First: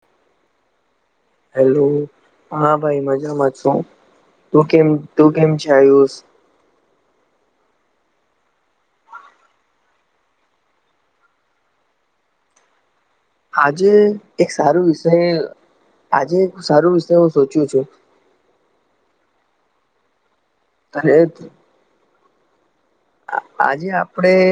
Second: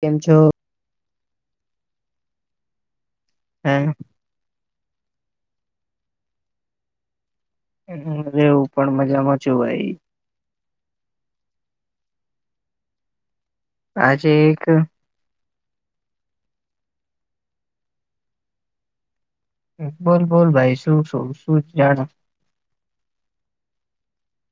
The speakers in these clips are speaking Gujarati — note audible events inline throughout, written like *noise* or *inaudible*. કેમ છો. હેલો હા ભાઈ મજામાં છો હા તું કેમ તું કેમ છે આયુસ? હમ રેવું પણ મજામાં છું ભાઈ. આજે એક સારું વિષય આજે એક સારું વિષય હું સોચ્યો છું. બોલ બોલ ભાઈ શું અને શું શું જાણો આજે આપણેે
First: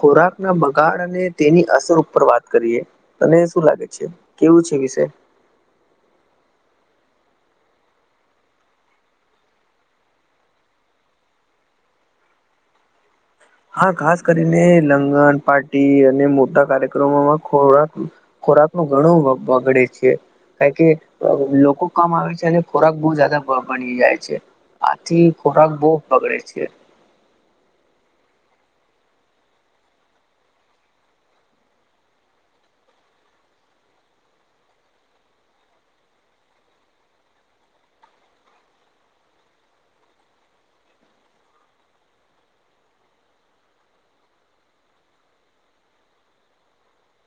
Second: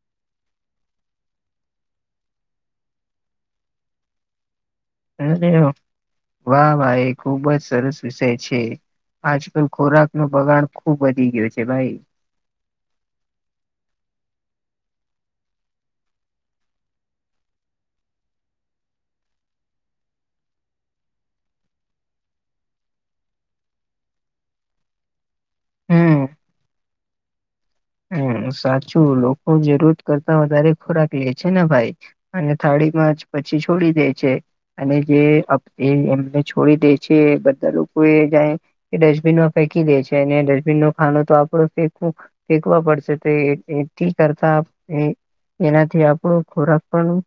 ખોરાકના બગાડ અને તેની અસર ઉપર વાત કરીએ. તને શું લાગે છે કેવું છે વિષય? અ વાહ વાાઈ ખુબ જ સરસ વિષય છે. આજકાલ ખોરાક નો બગાડ ખુબ વધી ગયો છે ભાઈ. હા ખાસ કરીને લંગન, પાર્ટી અને મોટા કાર્યક્રમોમાં ખોરાક ખોરાક નું ઘણું બગડે છે. ક કે લોકો કમ આવે છે અને ખોરાક બહુ જાદા બની જાય છે. આથી ખોરાક બહુ હમ બગડે છે. હ સાચું લોકો જરૂરત કરતા વધારે ખોરાક લે છે ને ભાઈ અને થાળીમાં જ પછી છોડી દે છે. અને જે એ એમને છોડી દે છે બધા લોકો એ જ એ ડસ્ટબિનમાં ફેંકી દે છે અને ડસ્ટબિન ન ખાનું તો આપડે ફેકવું ફેંકવા પડશે એથી કરતા એ એનાથી આપણો ખોરાક પણ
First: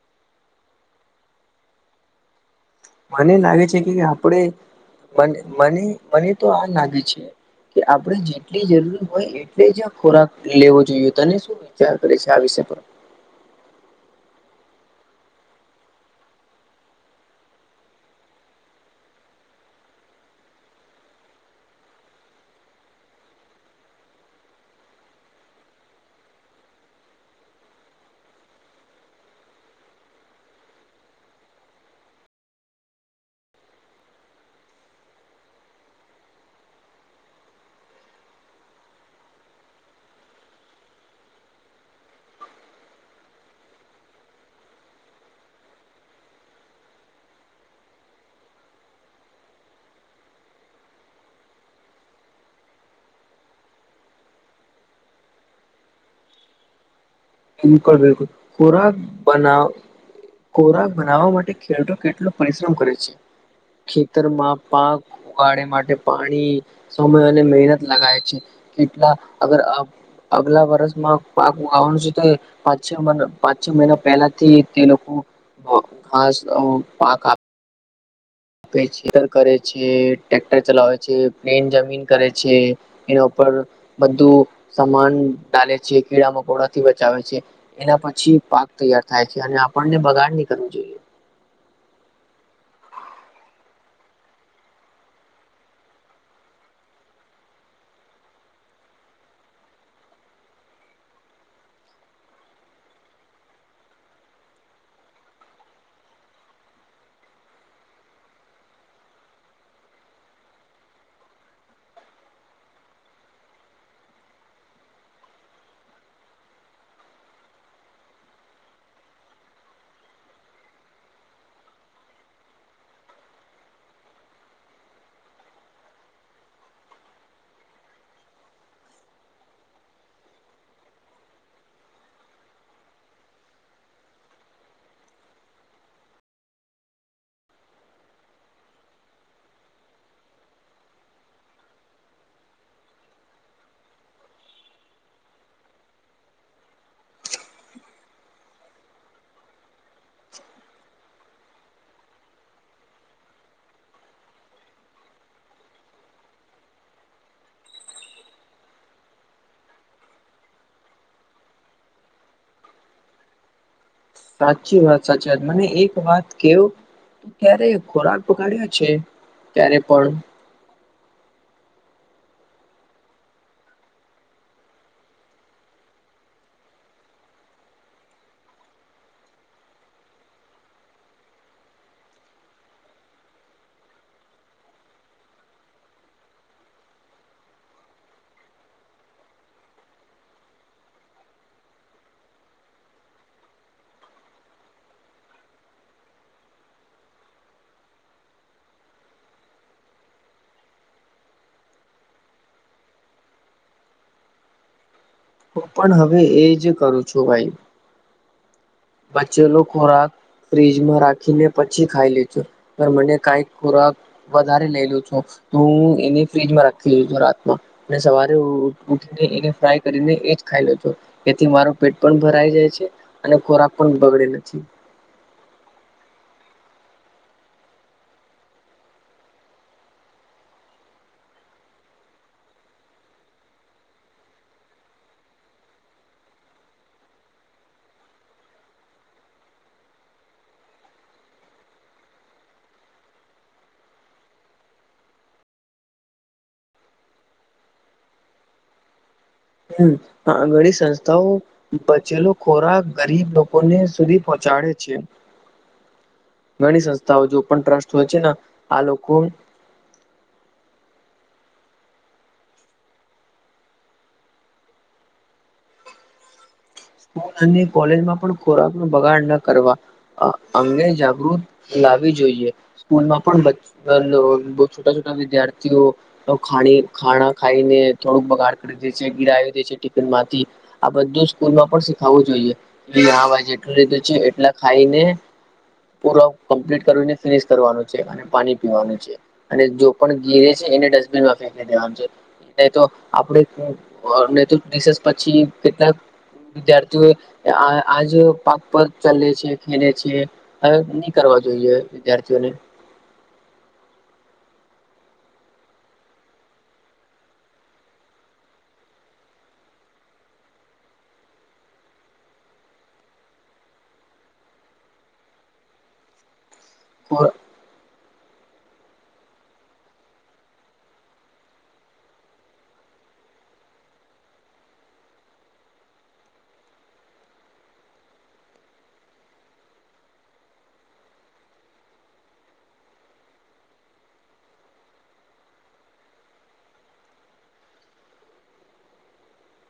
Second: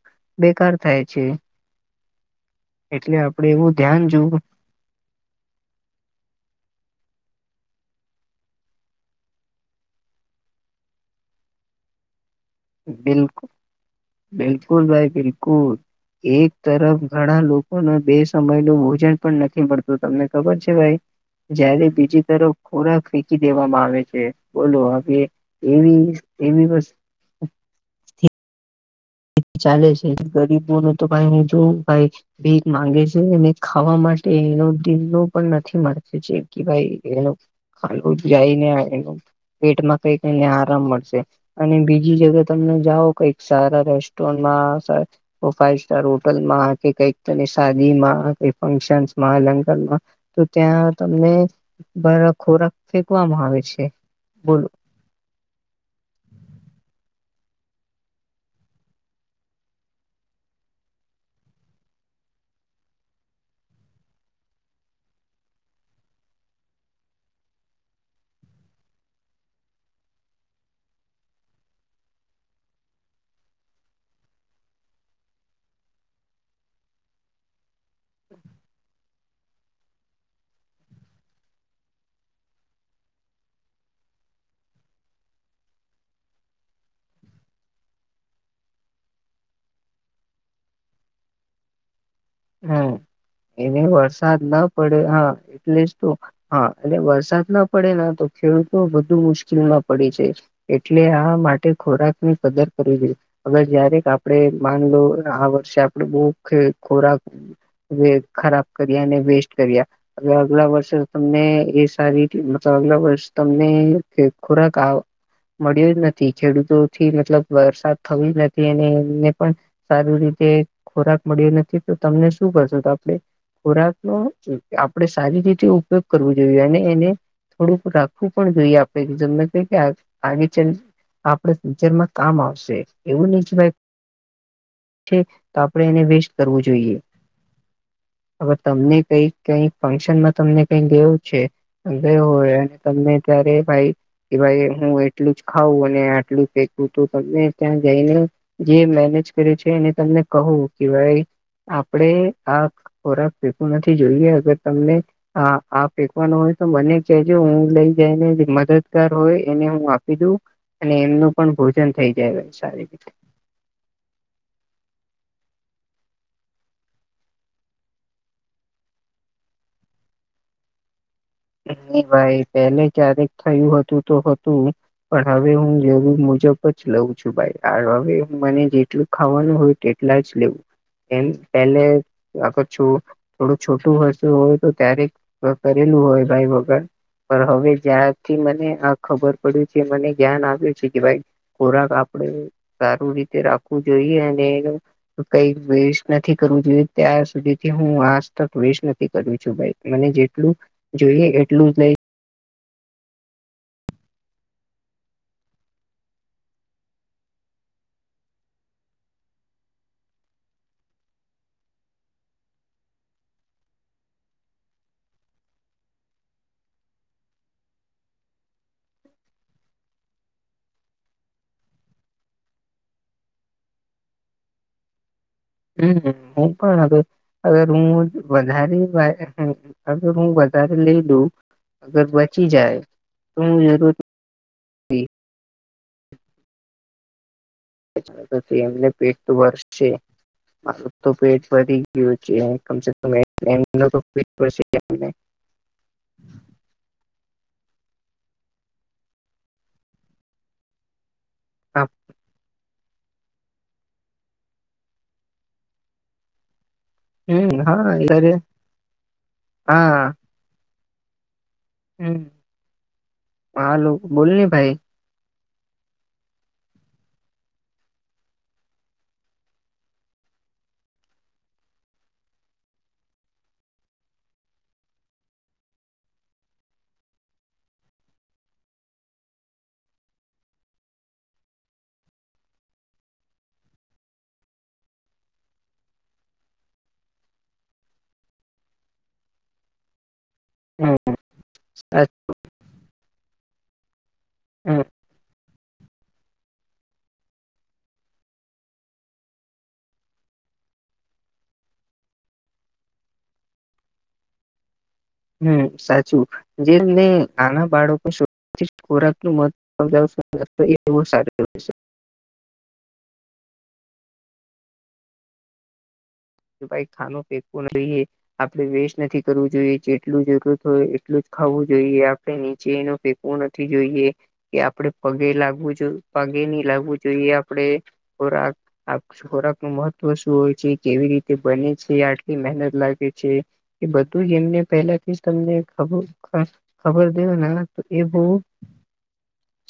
બેકાર થાય છે. *inaudible* એટલે મને આપડે લાગે એવું છે કે ધ્યાન જોવું આપણે મને મને તો આ લાગી છે. કે આપડે જેટલી જરૂર હોય એટલે જ ખોરાક લેવો જોઈએ તને શું વિચાર કરે છે આ વિષય પર? બિલકુલ બિલકુલ ભાઈ બિલકુલ. એક તરફ ઘણા લોકોને બે સમય નું ભોજન પણ નથી મળતું તમને ખબર છે ભાઈ? જયારે બીજી તરફ ખોરાક ફેંકી દેવામાં આવે છે બોલો હવે એવી એવી *unintelligible* ચાલે છે ગરીબોને તો કઈ જોવું કાઈ ભીખ માંગે છે અને ખાવા માટે એનો દીલો પણ નથી મળતો જેમ કે ભાઈ એનો હાલું જઈ ને આલ *unintelligible* પેટમાં કઈકને આરામ મળશે અને બીજી જગ્યા તમને જાઓ કઈક સારા સ્ટોમાં- ફાઈવ સ્ટાર હોટલમાં કે કઈકને શાદી માં ફક્શનમાં લંગનમાં તો ત્યાં તમને બંધો ખોરાક ફેંકવામાં આવે છે. બોલો બિલકુલ બિલકુલ ખોરાક બનાવી ખોરાક બનાવવા માટે ખેડૂતો કેટલો પરિશ્રમ કરે છે. ખેતરમાં પાક ઉગાડે માટે પાણી સમય અને મહેનત લાગે છે. કેટલાંક અગર અગલા વર્ષમાં પાક વાવાનું છે. પાંચ છ મહિના પાંચ છ મહિના પહેલાથી તે લોકો ખાસ *unintelligible* ર કરે છે. ટ્રેક્ટર ચલાવે છે. પ્લેન જમીન કરે છે. એના ઉપર બધું સમાન ડાલે છે. કીડા મકોડા થી બચાવે છે. એના પછી પાક તૈયાર થાય છે. અને આપણને બગાડ ની કરવું જોઈએ. હમ એને વરસાદ ના પડે હા એટલે જ તો હા એટલે વરસાદ ના પડે તો ખેડૂતો વધુ મુશ્કેલમાં પડે છે. એટલે આ માટે ખોરાક ની કદર કરવી જોઇએ. હવે જયારે આપણે માન લો આ વર્ષે આપડે બહુ ખોરાક ખરાબ કર્યા અને વેસ્ટ કર્યા. હવે આગલા વર્ષે તમને એ સારી મતલબ આગલા વર્ષ તમને ખોરાક મળ્યો જ નથી ખેડૂતોથી મતલબ વરસાદ થયો જ નથી અને એમને પણ સારી રીતે ખોરાક મળ્યો નથી તો તમને શું કરશું તો આપણે ખોરાકનો આપણેે સારી રીતે ઉપયોગ કરવો જોઈએ અને એને થોડુંક રાખવું પણ જોઈએ આપણે મેં કે આગે ચલે આપડે ફ્યૂચરમાં કામ આવશે એવું નહીં ભાઈ છે. તો આપણે એને વેસ્ટ કરવું જોઈએ. હવે તમને કઈક કઈક ફંક્શનમાં તમને કઈ દેવું છે. હવે હોય અને તમે ત્યારે ભાઈ કે ભાઈ હું એટલું જ ખાવઉં અને આટલું જ ફેકું તો તમને ત્યાં જઈને જે મેનેજ કરે છે. એને તમને કહું કે ભાઈ આપણે આ ખોરાક ફેકવું નથી જોઈએ અગર તમને હા આ ફેંકવાનો હોય તો બને કહેજો હું લઈ જઈને જે મદદગાર હોય એને હું આપી દઉં. અને એમનું પણ ભોજન થઈ જાય સારી રીતે. સાચી વાત સાચી વાત મને એક વાત કેવો તો ક્યારે ખોરાક બગાડ્યો છે. ત્યારે પણ? ભાઈ પેલે ક્યારેક થયું હતું તો હતું. પણ હવે હું જો મુજબ જ લઉં છું. ભાઈ હવે હું મને જેટલું ખાવાનું હોય તેટલું જ લેવું એમ પહેલેથી આગળ છું. થોડું છોટું હશે હોય તો ત્યારેક કરેલું હોય ભાઈ વગર પણ હવે જ્યાંથી મને આ ખબર પડી છે. મને ધ્યાન આવ્યું છે કે ભાઈ ખોરાક આપડે સારું રીતે રાખવું જોઈએ અને કઈ વેસ્ટ નથી કરવું જોઈએ ત્યાં સુધી થી હું આજતક વેસ્ટ નથી કરું છું ભાઈ મને જેટલું જોઈએ એટલું જ લઈ. હું પણ હવે એજ કરું છું ભાઈ. બચ્ચેલો ખોરાક ફ્રીજમાં રાખીને પછી ખાઈ લીધો મને કાઈક ખોરાક વધારે લઈ છું. તો હું એને ફ્રીજમાં રાખી લઉ છું રાતમાં. મે સવારે ઉઠીને એને ફ્રાય કરીને એજ ખાઈલવ છુ. એથી મારું પેટ પણ ભરાઈ જાય છે. અને ખોરાક પણ બગડતો નથી. હમ હું પણ અગર હું વધારે હું વધારે લઈ લઉં અગર બચી જાય તો હું જરૂર થી એમને પેટ વરસશે. મારુ તો પેટ પર છે કમસે ક પ હમ ઘળ સંસ્થાઓ બચેલો ખોરાક ગરીબ લોકો ને સુધી પહોંચાડે છે ઘણી સં હમ પણ ટ્રસ્ટ હા હોય છે ને અરે આ લોકો હા. હમ હાલો બોલ ને ભાઈ. પોતાની કોલેજમાં પણ ખોરાક નુ બગાડ ન કરવા. અ અમને જાગૃત લાવવી જોઈએ. સ્કૂલમાં પણ બ છોટા છોટા વિદ્યાર્થીઓ. તો ખાણી ખાણા ખાઈને થોડુંક બગાડ કરી દે છે ગિરાવી દે છે ટિફિન માંથી. આ બધું સ્કૂલમાં પણ શીખાવવું જોઈએ હ જેટલું લીધું છે એટલા ખાઈને. પૂરા કમ્પ્લીટ કરીને ફિનિશ કરવાનું છે અને પાણી પીવાનું છે અને જો પણ ગિરેજ. એને હમ ડસ્ટબિનમા ફેંકી દેવાનું છે ન‌ઇ તો આપણે ન‌ઇ તો હમ રિસેસ. પછી કેટલાક. વિદ્યાર્થીઓ આ આજ પાક પગ ચલે છે ખેલે છે. હવે નહી કરવા જોઈએ વિદ્યાર્થીઓને. હમ સાચું જેમને નાના બાળકો. ખોરાક નું મહ્ત્વ સમજાવ એ સારું છે. ભાઈ ખાનો ફેંકવું ન જોઈએ. આપડે વેસ્ટ નથી કરવું જોઈએ જેટલું જરૂરત હોય એટલું જ ખાવું જોઈએ આપડે નીચે નુ. વું નથી જોઈએ કે આપડે પગે લાગવું જોઈએ પગે નહી લાગવું જોઈએ આપડે. ખોરાક આ ખોરાક નું મહત્વ શું હોય છે કેવી રીતે. બને છે આટલી મહેનત લાગે છે. એ બધું જ એમને પહેલાથી તમને ખબર. ખબર દેવ તો એ બહુ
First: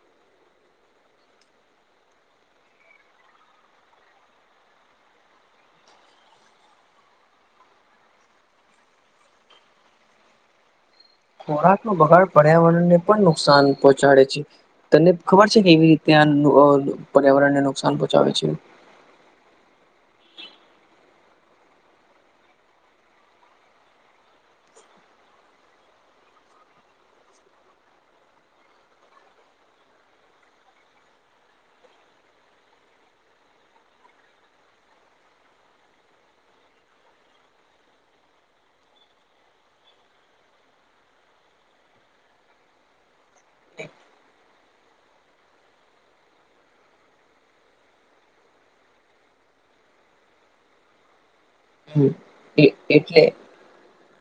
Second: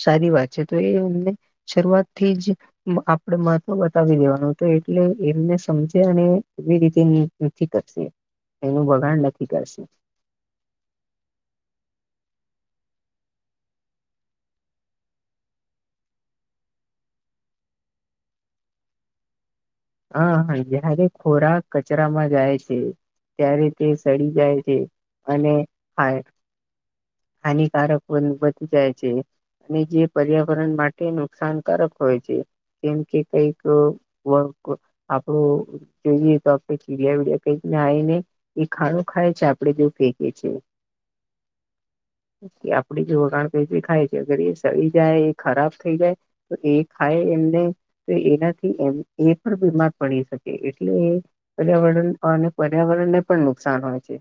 સારી વાત છે તો એ અમને. શરૂઆત થી જ. આપડે મહત્વ બતાવી દેવાનું તે એટલે એમને સમજે અને. કેવી રીતે નથી કરશે એનું વગાણ નકી કરશે. ખોરાક નો બગાડ પર્યાવરણ ને પણ નુકસાન પહોંચાડે છે. તને ખબર છે કેવી રીતે આ પર્યાવરણ ને નુકસાન પહોંચાવે છે. હા હા જયારેારે ખોરાક કચરામાં જાય છે. ત્યારે તે સડી જાય છે અને હાય. હાનિકારક પણન બતી જાય છે. અને જે પર્યાવરણ માટે નુકસાનકારક હોય છે. જેમ કે કઈક. આપડું જોઈએ તો આપણે ચીડિયા વિડિયા કઈક નાય ને. એ ખાણું ખાય છે આપણેે જે ફેંકીએ છે. *inaudible* *unintelligible* કે આપડી જે વગાણ પે ખાય છે અગર એ સળી જાય એ ખરાબ થઈ જાય. તો એ ખાય એમને તો એનાથી એમ એ. બીમાર પડી શકે એટલે એ પર્યાવરણ અને છે પર્યાવરણ એટલે ને પણ નુકસાન હોય છે.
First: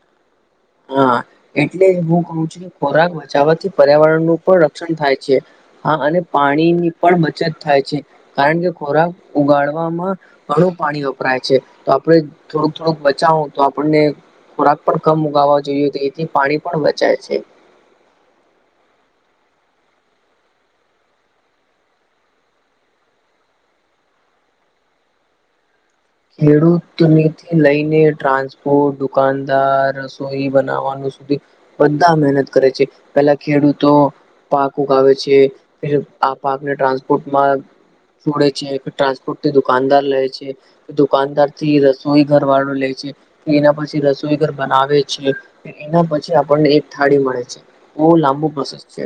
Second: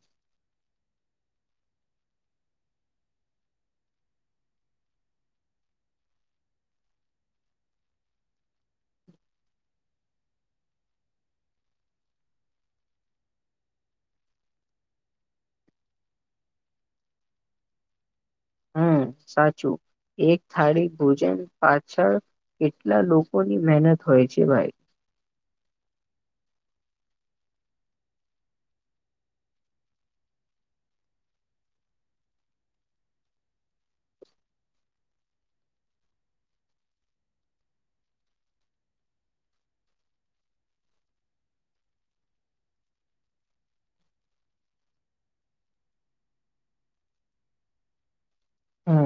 હા એટલે હું કહું છું ખોરાક બચાવવાથી પર્યાવરણનું પણ રક્ષણ થાય છે. હા અને પાણીની પણ બચત થાય છે કારણ કે ખોરાક ઉગાડવામાં. ઘણું પાણી વપરાય છે તો આપણે થોડુંક થોડુંક બચાવું તો આપણને ખોરાક પણ કમ. ઉગાવા જોઈએ તો એથી પાણી પણ બચાય છે. હમ સાચું. એક થાળી ભોજન પાછળ કેટલા લોકોની મહેનત હોય છે ભાઈ. ખેડૂત થી લઈને ટ્રાન્સપોર્ટ દુકાનદાર રસોઈ બનાવાનું સુધી. બધા મહેનત કરે છે પેલા ખેડૂતો. પાક ઉગાવે છે પેલું આ પાકને ટ્રાન્સપોર્ટમાં છોડે છે, ટ્રાન્સપોર્ટ થી દુકાનદાર રહે છે, દુકાનદાર થી રસોઈ ઘર વાળો લે છે, કે એના પછી રસોઈ ઘર બનાવે છે. એના પછી આપણને એક થાળી મળે છે બહુ લાંબુ પ્રોસેસ છે.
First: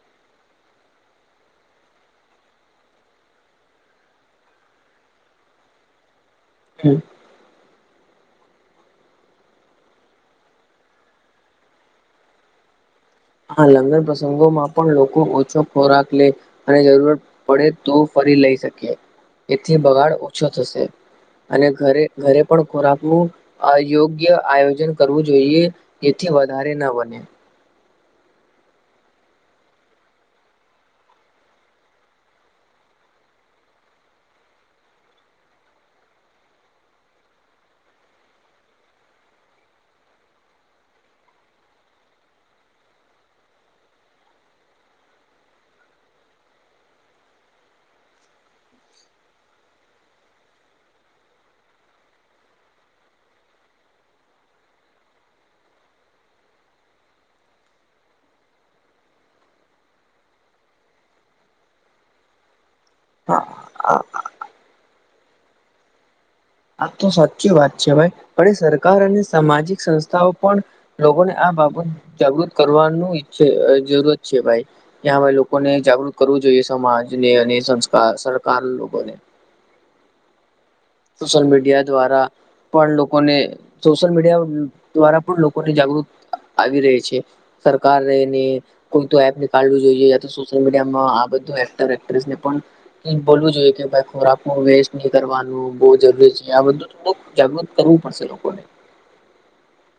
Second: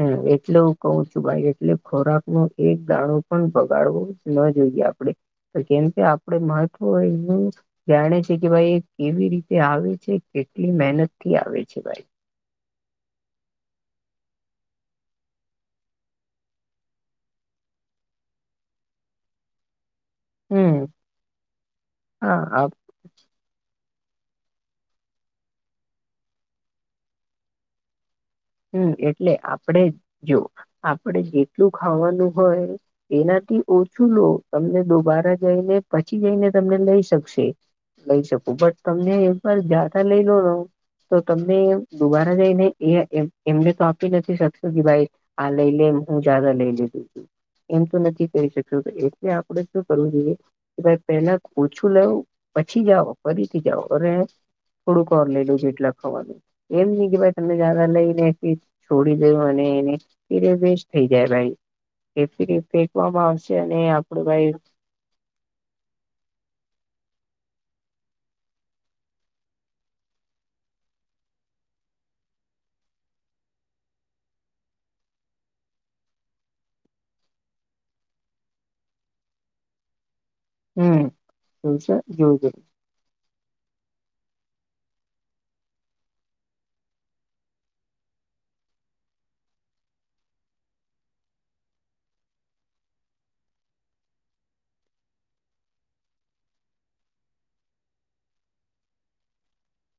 હ એટલે હું કઉ છું ભાઈ એટલે ખોરાક નો એક દાડો પણ બગાડવો ન જોઈએ આપણે. તો કેમ કે આપડે માથુ હોય નુ જાણે છે કે ભાઈ એ કેવી રીતે આવે છે કેટલી મહેનતથી આવે છે, ભાઈ હા, લગન પ્રસંગો માં પણ લોકો ઓછો ખોરાક લે અને જરૂરત પડે તો ફરી લઈ શકીએ, એથી બગાડ છ થશે હમ અને ઘરે ઘરે હા પણ ખોરાક અયોગ્ય આયોજન કરવું જોઈએ જેથી વધારે ન બને. હમ્મ એટલે આપડે જો આપણે જેટલું ખાવાનું હોય એનાથી ઓછું લો તમને દોબારા જઈને પછી જઈને તમને લઈ શકશે. લઈ શકું બટ તમને એક વાર જ્યાતા લઈ લો તો તમને દુબારા જઈ, ને એ એમ એમને તો આપી નથી શકતો કે ભાઈ આ લઈ લે હું જાદા લઈ લીધું છું. એમ તો નથી કરી શકતો એટલે આપણેે શું કરવું જોઈએ. કે ભાઈ પહેલા ઓછું લવ પછી જાઓ ફરીથી જાઓ અને થોડુંક લેલું જે એટલા ખવાનું એમ નય કે ભાઈ તમને જાદા લઈને છોડી, દેવાની એની ફરે વેસ્ટ થઈ જાય ભાઈ કે ફેંકવામાં હા આવશે અને આપડું ભાઈ આ તો સાચી વાત છે, ભાઈ પણ સરકાર અને સામાજિક સંસ્થાઓ પણ લોકોને આ બાબત જાગૃત કરવાનું ઈ્છ જરૂરત છે ભાઈ ત્યાં ભાઈ લોકોને જાગૃત કરવું જોઈએ, સમાજને અને સંસ્કાર સરકાર લોકોને હમ સોશલ મીડિયા દ્વારા. જોજ પણ લોકોને સોશિયલ મીડિયા દ્વારા પણ લોકોને જાગૃત આવી રહી છે. સરકાર રેની કોઈ તો એપ નીળવું જોઈએ, યા તો સોશિયલ મીડિયામાં આ બધું એક્ટર્ટ્રેસને પણ બોલવું જોઈએ કે ભાઈ ખોરાકું વેસ્ટ નહી કરવાનુ બહ જરૂરી છે, આ બધું થોડુંક જાગૃત કરવું પડશે લોકોને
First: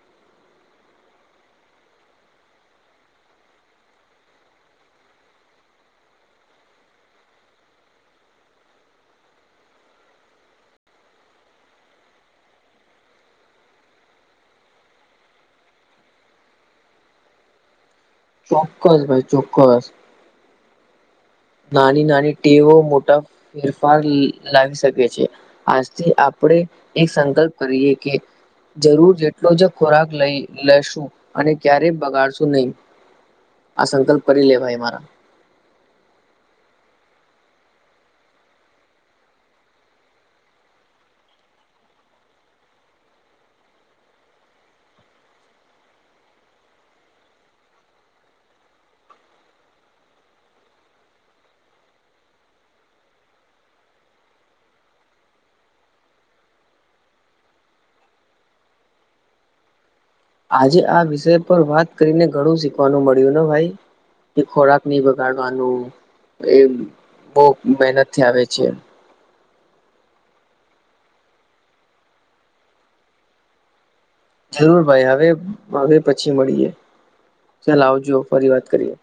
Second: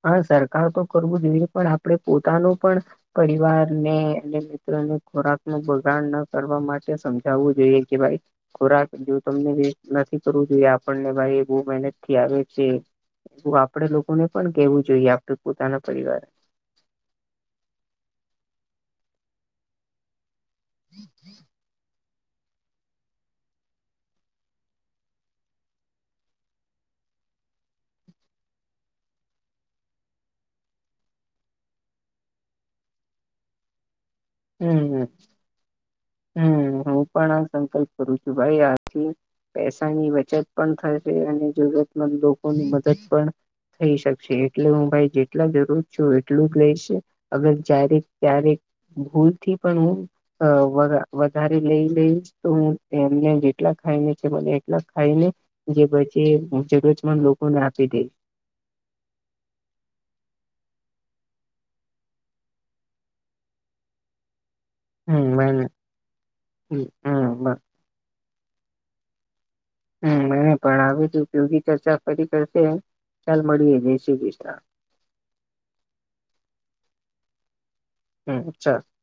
હા, સરકાર તો કરવું જોઈએ, પણ આપણેે પોતાનું પણ પરિવારને અને મિત્રોને ખોરાક ન બગાડ ન કરવા માટે સમજાવવું જોઈએ, કે ભાઈ ખોરાક જો તમને વ નથી કરવું જોઈએ આપણને ભાઈ બવ મહેનત થી આવે છે. એવું આપડે લોકોને પણ કેવું જોઈએ, આપડ પોતાના પરિવારે ચોક્કસ ભાઈ ચોક્કસ *inaudible* નાની નાની ટેવ મોટા ફેરફાર લાવી શકે છે. આજથી આપણે એક સંકલ્પ કરીએ કે જરૂર જેટલો જ ખોરાક લઈ લેસું અને ક્યારેય બગાડશું નહી *inaudible* આ સંકલ્પ પર હમ્મ હમ્મ હું પણ આ સંકલ્પ કરું છું ભાઈ આથી પૈસાની બચત પણ થશે, અને જરૂરતમંદ લોકોની મદદ પણ થઈ શકશે એટલે હું ભાઈ જેટલા જરૂર છું, એટલું જ લઈશે અગર જ્યારે ત્યારેક ભૂલથી પણ હુ અ વધારે લઈ લઈશ તો હું એમને જેટલા ખાઈને મને એટલા ખાઈને જે પછી હું જગત પણ લોકોને આપી દેશ આજે આ વિષય પર વાત કરીને ઘણું શીખવાનું મળ્યું ને ભાઈ એ ખોરાક ની હમ મને વગાડવાનું એ હમ બહ હમ મહેનતથી આવે છે. હમ્મ પણ આવે યોગી ચર્ચા ફરી કરશે ચાલ મળીએ જય શ્રી કૃષ્ણ. જરૂર ભાઈ હવે હવે પછી મળીએ ચાલ આવજો હમ ફરી વાત ચાલ કરીએ